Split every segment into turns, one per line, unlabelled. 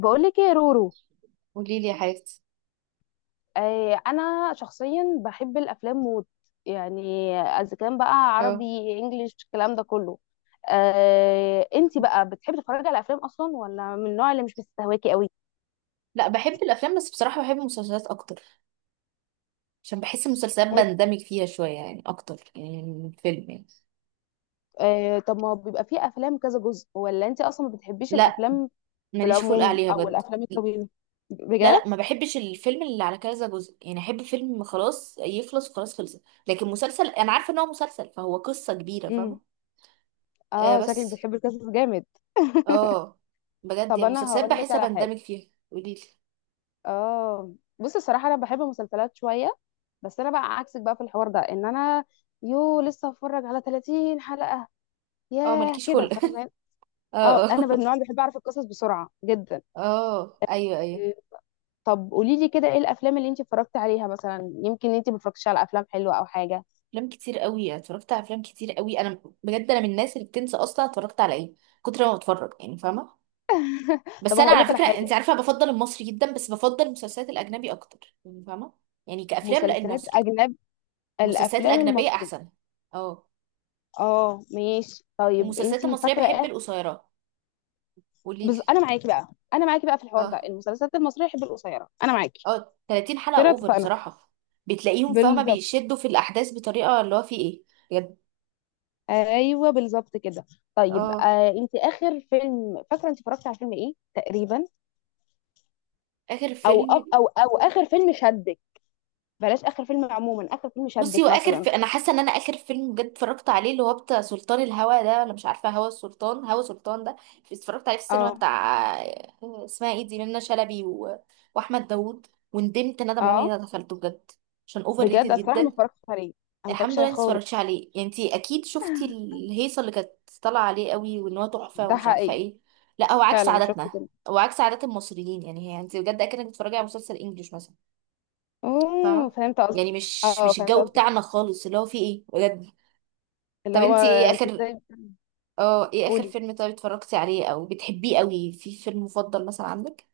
بقولك ايه يا رورو.
قولي لي يا حبيبتي.
آه انا شخصيا بحب الافلام موت، يعني اذا كان بقى عربي،
اه.
انجليش، الكلام ده كله. آه، انتي بقى بتحبي تتفرجي على افلام اصلا، ولا من النوع اللي مش بيستهواكي قوي؟
لا، بحب الافلام بس بصراحه بحب المسلسلات اكتر، عشان بحس المسلسلات
بتحب-
بندمج فيها شويه يعني اكتر يعني من الفيلم يعني.
آه، طب ما بيبقى فيه افلام كذا جزء، ولا انتي اصلا ما بتحبيش
لا
الافلام في
ماليش خلق
العموم،
عليها
او
بجد.
الافلام الطويله؟
لا لا،
بجد؟
ما بحبش الفيلم اللي على كذا جزء، يعني احب فيلم خلاص يخلص وخلاص خلص، لكن مسلسل انا عارفه ان هو مسلسل فهو قصه كبيره فاهمه.
امم
آه
اه، شكلك
بس.
بتحبي القصص جامد.
اه. بجد
طب
يعني
انا
مسلسلات
هقول لك
بحس
على حاجه.
بندمج فيها، قولي لي.
اه، بصي، الصراحه انا بحب المسلسلات شويه، بس انا بقى عكسك بقى في الحوار ده، ان انا يو لسه هتفرج على 30 حلقه،
اه
ياه،
مالكيش
كده
خلق
فاهمه؟
اه
اه،
اه.
انا من النوع اللي بحب اعرف القصص بسرعه جدا.
اه ايوه ايوه.
إيه، طب قولي لي كده، ايه الافلام اللي انت اتفرجتي عليها مثلا؟ يمكن انت ما اتفرجتيش على افلام حلوه او حاجه.
افلام كتير قوي، اتفرجت على افلام كتير قوي، انا بجد انا من الناس اللي بتنسى اصلا اتفرجت على ايه كتر ما بتفرج، يعني فاهمه.
طب
بس انا
هقول
على
لك على
فكره انت
حاجه.
عارفه بفضل المصري جدا، بس بفضل المسلسلات الاجنبي اكتر، يعني فاهمه. يعني كافلام لا،
مسلسلات
المصري
اجنب،
المسلسلات
الافلام
الاجنبيه
المصريه.
احسن. اه.
اه ماشي، طيب انت
والمسلسلات المصريه
فاكره
بحب
ايه؟
القصيره. قوليلي.
انا معاكي بقى، انا معاكي بقى في الحوار ده،
اه
المسلسلات المصريه بحب القصيره، انا معاكي.
اه، 30 حلقه
كده
اوفر
اتفقنا.
بصراحه. بتلاقيهم فاهمه
بالظبط،
بيشدوا في الاحداث بطريقه اللي هو في ايه. بجد.
ايوه بالظبط كده. طيب
اه.
آه، انت اخر فيلم فاكره انت اتفرجتي على فيلم ايه تقريبا؟
اخر
او أو,
فيلم.
او او اخر فيلم شدك؟ بلاش اخر فيلم عموما، اخر فيلم
بصي،
شدك
واخر
مثلا.
انا حاسه ان انا اخر فيلم بجد اتفرجت عليه اللي هو بتاع سلطان الهوى ده، ولا مش عارفه هوى السلطان، هوى سلطان ده؟ اتفرجت عليه في السينما
اه
بتاع اسمها ايه دي، منى شلبي واحمد داوود. وندمت ندم عمري
اه،
ما دخلته بجد، عشان اوفر ريتد
بجد الصراحه ما
جدا.
اتفرجتش عليه انا، ما اتفرجتش
الحمد لله
عليه
انت
خالص.
اتفرجتش عليه، يعني انت اكيد شفتي الهيصه اللي كانت طالعه عليه قوي، وان هو تحفه
ده
ومش عارفه
حقيقي.
ايه. لا، هو عكس
فعلا شفت
عاداتنا،
كده.
هو عكس عادات المصريين، يعني هي انت بجد اكنك بتتفرجي على مسلسل انجليش مثلا.
اوه،
فاهمة.
فهمت قصدك.
يعني مش
اه
مش
فهمت
الجو
قصدك،
بتاعنا خالص اللي هو فيه ايه بجد.
اللي
طب
هو
انتي ايه
انتوا
اخر،
ازاي.
اه ايه اخر
قولي.
فيلم طيب اتفرجتي عليه، او بتحبيه قوي، في فيلم مفضل مثلا عندك؟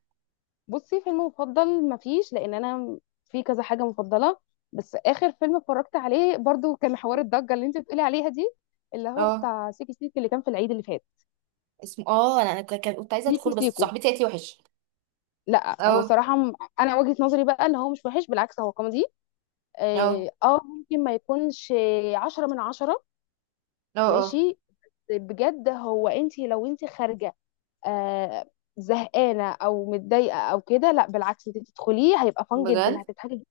بصي، فيلم مفضل مفيش، لان انا في كذا حاجه مفضله، بس اخر فيلم اتفرجت عليه برضو كان حوار الضجه اللي انت بتقولي عليها دي، اللي هو
اه.
بتاع سيكي سيكي اللي كان في العيد اللي فات.
اسمه، انا كنت عايزه
سيكو
ادخله، بس
سيكو.
صاحبتي قالت لي وحش.
لا، هو
اه
صراحه انا وجهه نظري بقى ان هو مش وحش، بالعكس هو كوميدي.
اه
اه، ممكن ما يكونش عشرة من عشرة.
اه اه،
ماشي. بجد هو، انت لو انت خارجه، آه، زهقانه او متضايقه او كده، لا بالعكس انت تدخليه، هيبقى فان جدا،
بجد.
هتضحكي.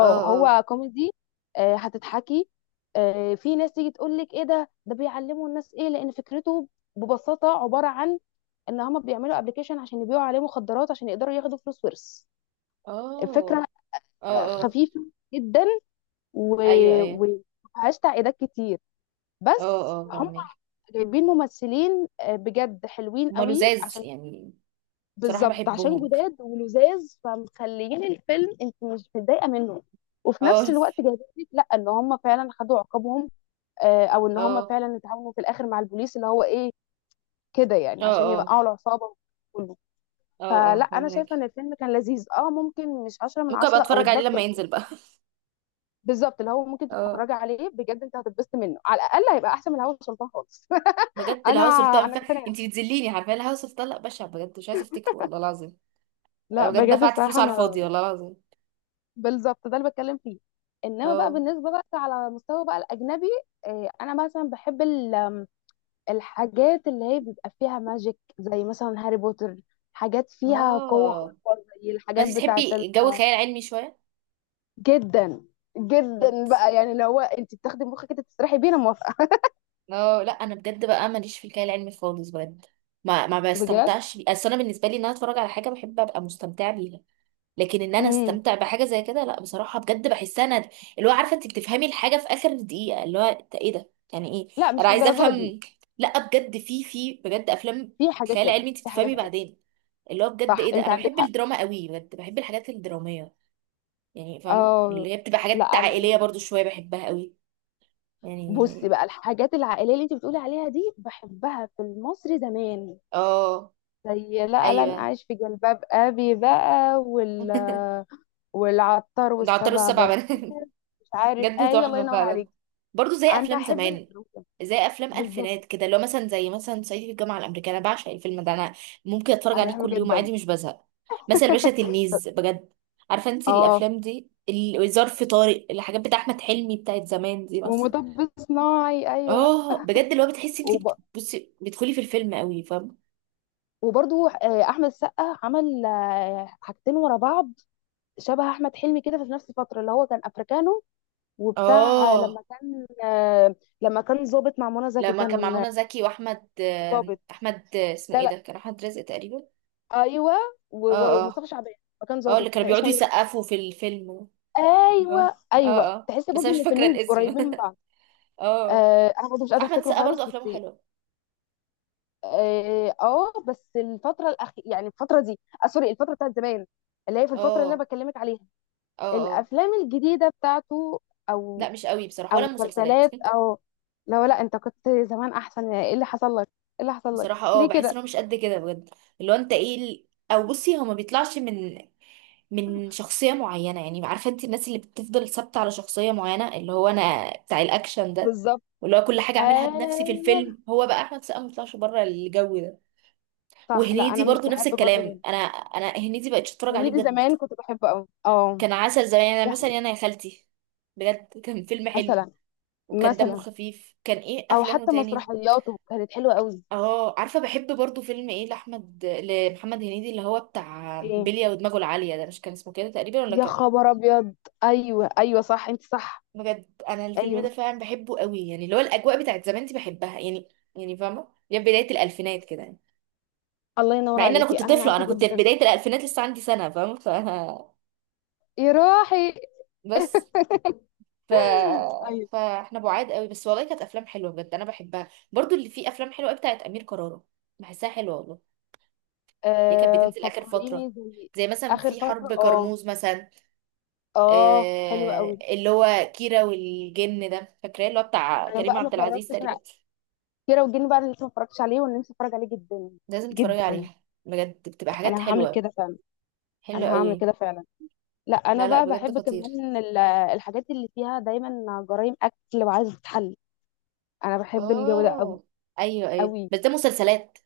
اه اه
هو كوميدي. هتضحكي. في ناس تيجي تقول لك ايه ده، ده بيعلموا الناس ايه، لان فكرته ببساطه عباره عن ان هم بيعملوا ابلكيشن عشان يبيعوا عليه مخدرات عشان يقدروا ياخدوا فلوس ورث.
اه
الفكره
اه اه،
خفيفه جدا،
ايوه ايوه.
ومفيهاش تعقيدات كتير.
اه
بس
اه
هم
فاهمك.
جايبين ممثلين، بجد حلوين
هما
قوي،
لزاز
عشان
يعني. بصراحه
بالظبط عشان
بحبهم.
جداد ولذاذ، فمخليين الفيلم انت مش متضايقه منه. وفي نفس
اه
الوقت جايبين لك لا ان هم فعلا خدوا عقابهم، او ان هم
اه
فعلا اتعاونوا في الاخر مع البوليس اللي هو ايه، كده يعني،
اه
عشان
اه
يوقعوا العصابه كله.
اه
فلا،
اه
انا
فاهمك.
شايفه ان الفيلم كان لذيذ. اه ممكن مش 10 من
ممكن ابقى
10 او
اتفرج عليه
الدق،
لما ينزل بقى.
بالظبط اللي هو ممكن
اه
تتفرجي عليه بجد، انت هتتبسط منه على الاقل، هيبقى احسن من الهوا سلطان خالص.
بجد،
انا،
الهوا سلطان
انا مقتنعه.
انت بتذليني، عارفه الهوا سلطان، لا، بشع بجد، مش عايزه افتكره والله العظيم. أنا
لا
بجد
بجد
دفعت فلوس
الصراحه
على الفاضي
انا،
والله العظيم.
بالظبط ده اللي بتكلم فيه. انما بقى
اه
بالنسبه بقى، على مستوى بقى الاجنبي، انا مثلا بحب الحاجات اللي هي بيبقى فيها ماجيك، زي مثلا هاري بوتر، حاجات فيها قوه
اه.
خارقه، زي
فانت
الحاجات بتاعت ال...
تحبي جو خيال علمي شويه؟
جدا،
بجد.
جدا بقى يعني، اللي هو انت بتاخدي مخك كده تسرحي بيه، انا موافقه.
اه، لا انا بجد بقى ماليش في الخيال العلمي خالص بجد. ما
بجد.
بستمتعش بيه، اصل انا بالنسبه لي ان انا اتفرج على حاجه بحب ابقى مستمتعه بيها. لكن ان انا
امم
استمتع بحاجه زي كده، لا بصراحه بجد بحسها ند. اللي هو عارفه انت بتفهمي الحاجه في اخر دقيقه، اللي هو إنت ايه ده، يعني ايه؟
لا،
انا
مش
عايزه
للدرجه دي.
افهم. لا بجد، في بجد افلام
في حاجات
خيال علمي
كده،
انت
في حاجات
بتفهمي
كده.
بعدين. اللي هو بجد
صح،
ايه ده.
انت
انا
عندك
بحب
حق.
الدراما قوي بجد، بحب الحاجات الدراميه. يعني فاهمه
اه
اللي هي بتبقى حاجات
لا
عائليه برضو شويه بحبها قوي،
بصي
يعني.
بقى الحاجات العائليه اللي انت بتقولي عليها دي، بحبها في المصري زمان،
اه
زي لا لن
ايوه
اعيش في جلباب ابي بقى، وال... والعطار،
جعلتله
والسبع
السبع
بنات.
بنات.
مش عارف،
جد
ايوه، الله
تحفة
ينور
فعلا.
عليك.
برضو زي
انا
أفلام
احب
زمان،
الدراما.
زي أفلام
بالظبط،
ألفينات كده، لو مثلا زي مثلا صعيدي في الجامعة الأمريكية، أنا بعشق الفيلم ده، أنا ممكن أتفرج
انا
عليه
بحبه
كل يوم
جدا.
عادي مش بزهق. مثلا الباشا تلميذ بجد، عارفة أنت
اه،
الأفلام دي، ظرف طارق، الحاجات بتاع أحمد حلمي بتاعت زمان دي مثلا.
ومطب صناعي، ايوه.
اه بجد، اللي هو بتحسي أنت
وب...
بصي بتدخلي في الفيلم قوي فاهم.
وبرضو احمد السقا عمل حاجتين ورا بعض شبه احمد حلمي كده في نفس الفتره، اللي هو كان افريكانو، وبتاع لما
اه،
كان لما كان ظابط مع منى زكي،
لما كان مع
كان
منى زكي، وأحمد
ظابط.
أحمد اسمه
لا
إيه
لا
ده، كان أحمد رزق تقريبا.
ايوه
اه اه
ومصطفى شعبان. ما كان
اه، اللي
ظابط،
كانوا
كان
بيقعدوا
اسمه ايه؟
يسقفوا في الفيلم. اه
ايوه
اه،
ايوه،
آه،
تحس
بس
برضه
انا
ان
مش فاكره
الفيلمين
الاسم
قريبين من بعض.
اه.
آه، انا برضه مش قادره
احمد
افتكره
السقا برضو
خالص،
افلامه
بس
حلوه.
اه، بس الفتره الاخيره، يعني الفتره دي، آه سوري، الفتره بتاعت زمان، اللي هي في الفتره اللي انا
اه
بكلمك عليها،
اه اه،
الافلام الجديده بتاعته، او،
لا مش قوي بصراحه، ولا
او
المسلسلات.
مسلسلات، او لو، لا انت كنت زمان احسن، ايه اللي حصل لك، ايه اللي حصل لك
بصراحه اه،
ليه
بحس
كده؟
انه مش قد كده بجد، اللي هو انت ايه او بصي، هو ما بيطلعش من شخصيه معينه، يعني عارفه انت الناس اللي بتفضل ثابته على شخصيه معينه، اللي هو انا بتاع الاكشن ده،
بالظبط.
واللي هو كل حاجه اعملها بنفسي في
ايوه
الفيلم، هو بقى احمد السقا ما بيطلعش بره الجو ده.
صح، لا انا
وهنيدي
مش
برضو نفس
بحب برضه ده.
الكلام، انا هنيدي بقتش اتفرج عليه
هنيدي
بجد.
زمان كنت بحبه قوي، اه.
كان عسل زمان، يعني
ده
مثلا انا يا خالتي بجد كان فيلم حلو،
مثلا.
وكان دمه
مثلا،
خفيف، كان ايه
او
افلامه
حتى
تاني.
مسرحياته كانت حلوه قوي.
اه، عارفه بحب برضو فيلم ايه لاحمد، لمحمد هنيدي اللي هو بتاع
ايه؟
بلية ودماغه العاليه ده، مش كان اسمه كده تقريبا ولا
يا
كان؟
خبر ابيض، ايوه ايوه صح، انت صح.
بجد انا الفيلم ده
ايوه.
فعلا بحبه قوي، يعني اللي هو الاجواء بتاعت زمان دي بحبها يعني. يعني فاهمه يا بدايه الالفينات كده يعني.
الله ينور
مع ان انا
عليكي،
كنت
انا
طفله،
معاكي
انا كنت في
جدا.
بدايه الالفينات لسه عندي سنه فاهمه، ف
يا روحي.
بس ف...
ايوه.
فاحنا بعاد قوي، بس والله كانت افلام حلوه بجد، انا بحبها، برضو اللي فيه افلام حلوه قوي بتاعت امير كرارة، بحسها حلوه والله، اللي كانت
آه
بتنزل اخر
فكريني،
فتره،
زي
زي مثلا
اخر
في
فتره.
حرب
اه
كرموز مثلا.
اه، حلو قوي.
اللي هو كيرة والجن ده، فاكراه، اللي هو بتاع
انا
كريم
بقى ما
عبد العزيز
اتفرجتش على
تقريبا.
كيرة والجن بقى، انا لسه ما اتفرجتش عليه، وانا نفسي اتفرج عليه جدا.
لازم تتفرجي
جدا،
عليها بجد، بتبقى حاجات
انا هعمل
حلوه،
كده فعلا.
حلوه
انا هعمل
قوي.
كده فعلا. لا انا
لا لا،
بقى
بجد
بحب
خطير.
كمان الحاجات اللي فيها دايما جرائم اكل وعايزه تتحل، انا بحب الجو ده قوي.
اه ايوه ايوه،
قوي.
بس ده مسلسلات،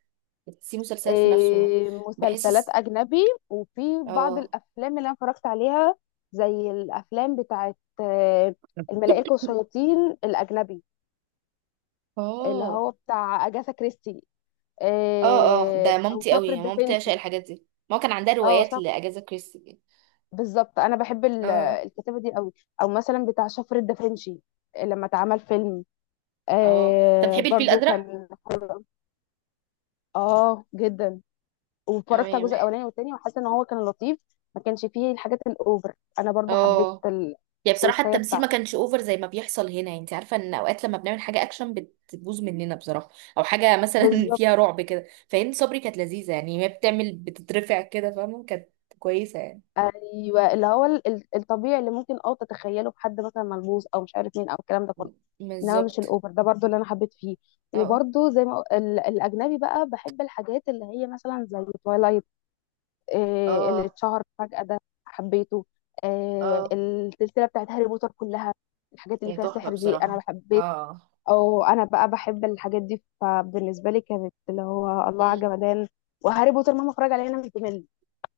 بس في مسلسلات في نفسه
مسلسلات
بحس.
أجنبي، وفي بعض
اه
الأفلام اللي أنا اتفرجت عليها، زي الأفلام بتاعت الملائكة والشياطين، الأجنبي، اللي
اه
هو بتاع أجاثا كريستي،
اه اه، ده
أو
مامتي
شفرة
قوي، مامتي
دافنشي.
عشان الحاجات دي ما كان عندها
اه
روايات
شفرة،
لاجازا كريستي كده.
بالظبط. أنا بحب
اه
الكتابة دي قوي. أو مثلا بتاع شفرة دافنشي لما اتعمل فيلم،
اه. طب
آه
بتحبي الفيل
برضو
الازرق؟
كان، اه جدا،
اه
واتفرجت على
يا
الجزء الاولاني والتاني، وحاسه ان هو كان لطيف، ما كانش فيه الحاجات الاوفر. انا برضو حبيت
اه، يعني بصراحه
التويستايه
التمثيل ما
بتاعته.
كانش اوفر زي ما بيحصل هنا، انت عارفه ان اوقات لما بنعمل حاجه اكشن بتبوظ مننا بصراحه، او حاجه مثلا
بالظبط.
فيها رعب كده، فهند صبري كانت لذيذه، يعني هي بتعمل بتترفع كده فاهمه، كانت كويسه يعني.
ايوه، اللي هو الطبيعي اللي ممكن اه تتخيله في حد مثلا ملبوس، او مش عارف مين، او الكلام ده
م-
كله، انما مش
بالظبط.
الاوفر ده، برضو اللي انا حبيت فيه.
اه
وبرضو زي ما الاجنبي بقى، بحب الحاجات اللي هي مثلا زي تويلايت، اللي
اه
اتشهر فجأة ده، حبيته.
اه،
السلسله بتاعت هاري بوتر كلها، الحاجات اللي
هي
فيها
تحفه
سحر دي انا
بصراحه.
بحب.
اه.
او انا بقى بحب الحاجات دي، فبالنسبه لي كانت اللي هو الله على جمدان. وهاري بوتر مهما اتفرج عليه انا مش بمل،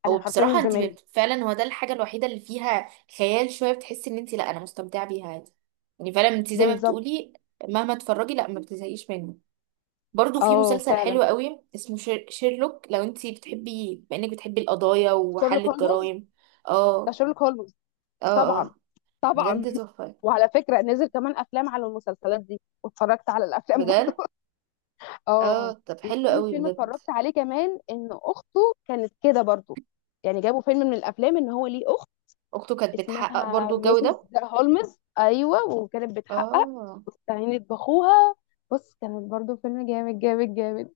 انا
هو
حرفيا مش
بصراحة انت
بمل.
فعلا، هو ده الحاجة الوحيدة اللي فيها خيال شوية، بتحسي ان انت لا، انا مستمتعة بيها عادي. يعني فعلا انت زي ما
بالظبط.
بتقولي، مهما تتفرجي لا ما بتزهقيش منه. برضو في
اه
مسلسل
فعلا،
حلو قوي اسمه شيرلوك، لو انت بتحبي، بما انك بتحبي القضايا وحل
شيرلوك هولمز.
الجرائم.
ده
اه
شيرلوك هولمز.
اه
طبعا.
اه،
طبعا.
بجد تحفة،
وعلى فكره نزل كمان افلام على المسلسلات دي، واتفرجت على الافلام
بجد.
برضه.
اه
اه.
طب حلو
وفي
قوي
فيلم
بجد.
اتفرجت عليه كمان ان اخته كانت كده برضه، يعني جابوا فيلم من الافلام ان هو ليه اخت،
اخته كانت بتحقق
اسمها
برضو الجو
ميسيس
ده.
هولمز، ايوه، وكانت بتحقق
اه
واستعينت باخوها. بص، كانت برضو فيلم جامد جامد جامد.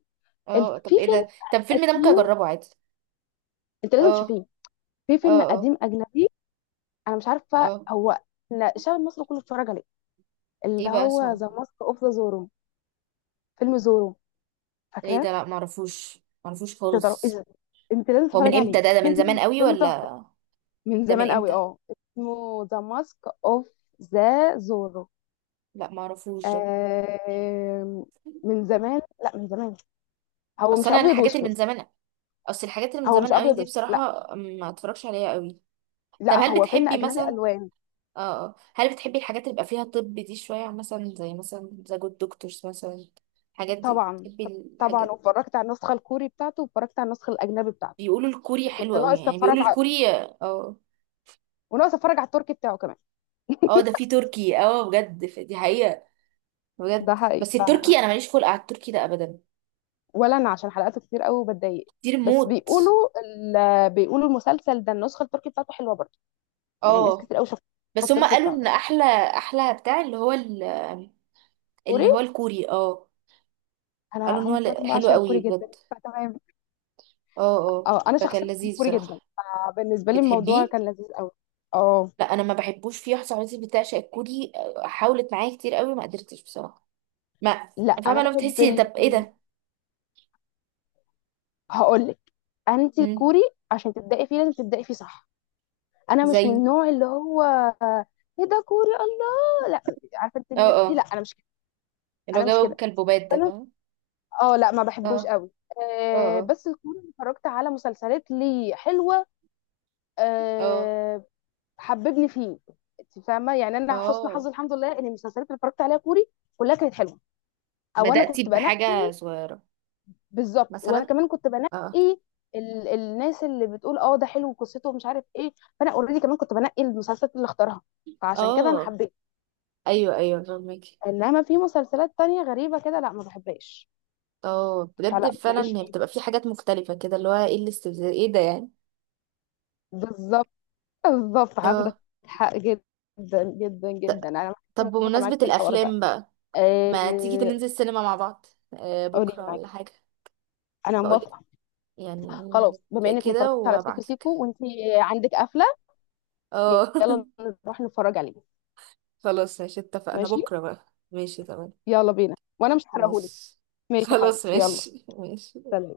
اه، طب
في
ايه
فيلم
ده، طب الفيلم ده ممكن
قديم،
اجربه عادي.
انت لازم
اه
تشوفيه، في
اه
فيلم
اه
قديم اجنبي، انا مش عارفه
اه.
هو إحنا الشعب المصري كله اتفرج عليه، اللي
ايه بقى
هو
اسمه؟
ذا ماسك اوف ذا زورو. فيلم زورو،
ايه
فاكراه؟
ده، لا معرفوش، معرفوش
انت بتعرف ايه
خالص.
ده؟ انت لازم
هو من
تتفرج
امتى
عليه،
ده، ده من زمان
فيلم،
قوي
فيلم تحفه.
ولا؟
من
ده من
زمان قوي،
امتى؟
اه، اسمه ذا ماسك اوف ذا زورو.
لا معرفوش ده.
آه. من زمان، لا من زمان. هو
اصل
مش
انا
ابيض
الحاجات اللي
واسود؟
من زمان، اصل الحاجات اللي من
هو مش
زمان قوي
ابيض
دي
واسود، لا
بصراحة ما اتفرجش عليها قوي. طب
لا،
هل
هو فيلم
بتحبي
اجنبي
مثلا،
الوان.
اه آه، هل بتحبي الحاجات اللي بيبقى فيها طب دي شوية، مثلا زي مثلا ذا جود دكتورز مثلا؟ الحاجات دي
طبعا.
بتحبي؟
طبعا،
الحاجات.
واتفرجت على النسخه الكوري بتاعته، واتفرجت على النسخه الاجنبي بتاعته.
بيقولوا الكوري
وكنت
حلو قوي،
ناقص
يعني
اتفرج
بيقولوا
على،
الكوري، اه.
وناقص اتفرج على التركي بتاعه كمان.
اه ده في تركي، اه بجد دي حقيقة.
ده
بجد
حقيقي،
بس
ف...
التركي انا ماليش خلق على التركي ده ابدا.
ولا انا عشان حلقاته كتير قوي وبتضايق.
كتير
بس
موت.
بيقولوا ال...، بيقولوا المسلسل ده النسخه التركي بتاعته حلوه برضه، يعني ناس
اه
كتير قوي شافت
بس هم
التركي
قالوا
بتاعته.
ان احلى، احلى بتاع اللي هو
كوري.
اللي هو الكوري اه.
انا
قالوا ان هو
هم
حلو
بعشق
قوي
الكوري
بجد.
جدا، فتمام.
اه اه.
اه انا
فكان
شخصيا بحب
لذيذ
كوري جدا.
بصراحة.
فبالنسبه لي الموضوع
بتحبيه.
كان لذيذ قوي. اه.
لا انا ما بحبوش، في واحده صاحبتي بتعشق الكوري حاولت معايا كتير قوي ما قدرتش بصراحة، ما
لا، انا
فاهمة لو
بحب
بتحسي طب ايه
ال...
ده.
هقول لك. انت
مم.
الكوري عشان تبداي فيه، لازم تبداي فيه صح. انا مش من
زي،
النوع اللي هو ايه ده كوري، الله لا. عارفه انت
اه
الناس دي؟ لا،
اه
انا مش كده.
اللي هو
انا مش
جو
كده
كلبوبات ده
انا
فاهمة.
اه لا، ما
اه
بحبوش قوي.
اه
أه،
اه
بس الكوري اللي اتفرجت على مسلسلات ليه حلوه.
اه
أه، حببني فيه. انت فاهمه يعني، انا حسن حظي
اه،
الحمد لله ان المسلسلات اللي اتفرجت عليها كوري كلها كانت حلوه، او انا
بدأتي
كنت
بحاجة
بنقي.
صغيرة
بالظبط، وانا
مثلا.
كمان كنت
اه
بنقي ال...، الناس اللي بتقول اه ده حلو، قصته ومش عارف ايه، فانا اوريدي كمان كنت بنقي المسلسلات اللي اختارها، فعشان كده انا
اه
حبيت.
ايوه ايوه فاهمك.
انما في مسلسلات تانية غريبة كده، لا ما بحبهاش،
اه بجد
فلا ماليش
فعلا، هي
فيه
بتبقى
بقى.
في حاجات مختلفة كده، اللي هو ايه الاستفزاز ايه ده يعني.
بالظبط. بالظبط، عندك
اه
حق جدا جدا
ط-
جدا، انا
طب
متفقة معاك
بمناسبة
في الحوار ده.
الأفلام بقى، ما تيجي
آه...
ننزل السينما مع بعض؟ آه،
قولي لي،
بكرة
معاك،
ولا حاجة؟
انا
بقولك
موافقة.
يعني
خلاص، بما
نتفق
انك ما
كده
اتفرجتش على سيكو
وابعتلك.
سيكو، وانت عندك قفلة،
اه
يلا نروح نتفرج عليه.
خلاص ماشي، اتفقنا
ماشي.
بكرة بقى. ماشي تمام.
يلا بينا، وانا مش هحرقهولك.
ماشي.
ماشي يا
خلاص
حبيبتي، يلا.
ماشي ماشي.
سلام.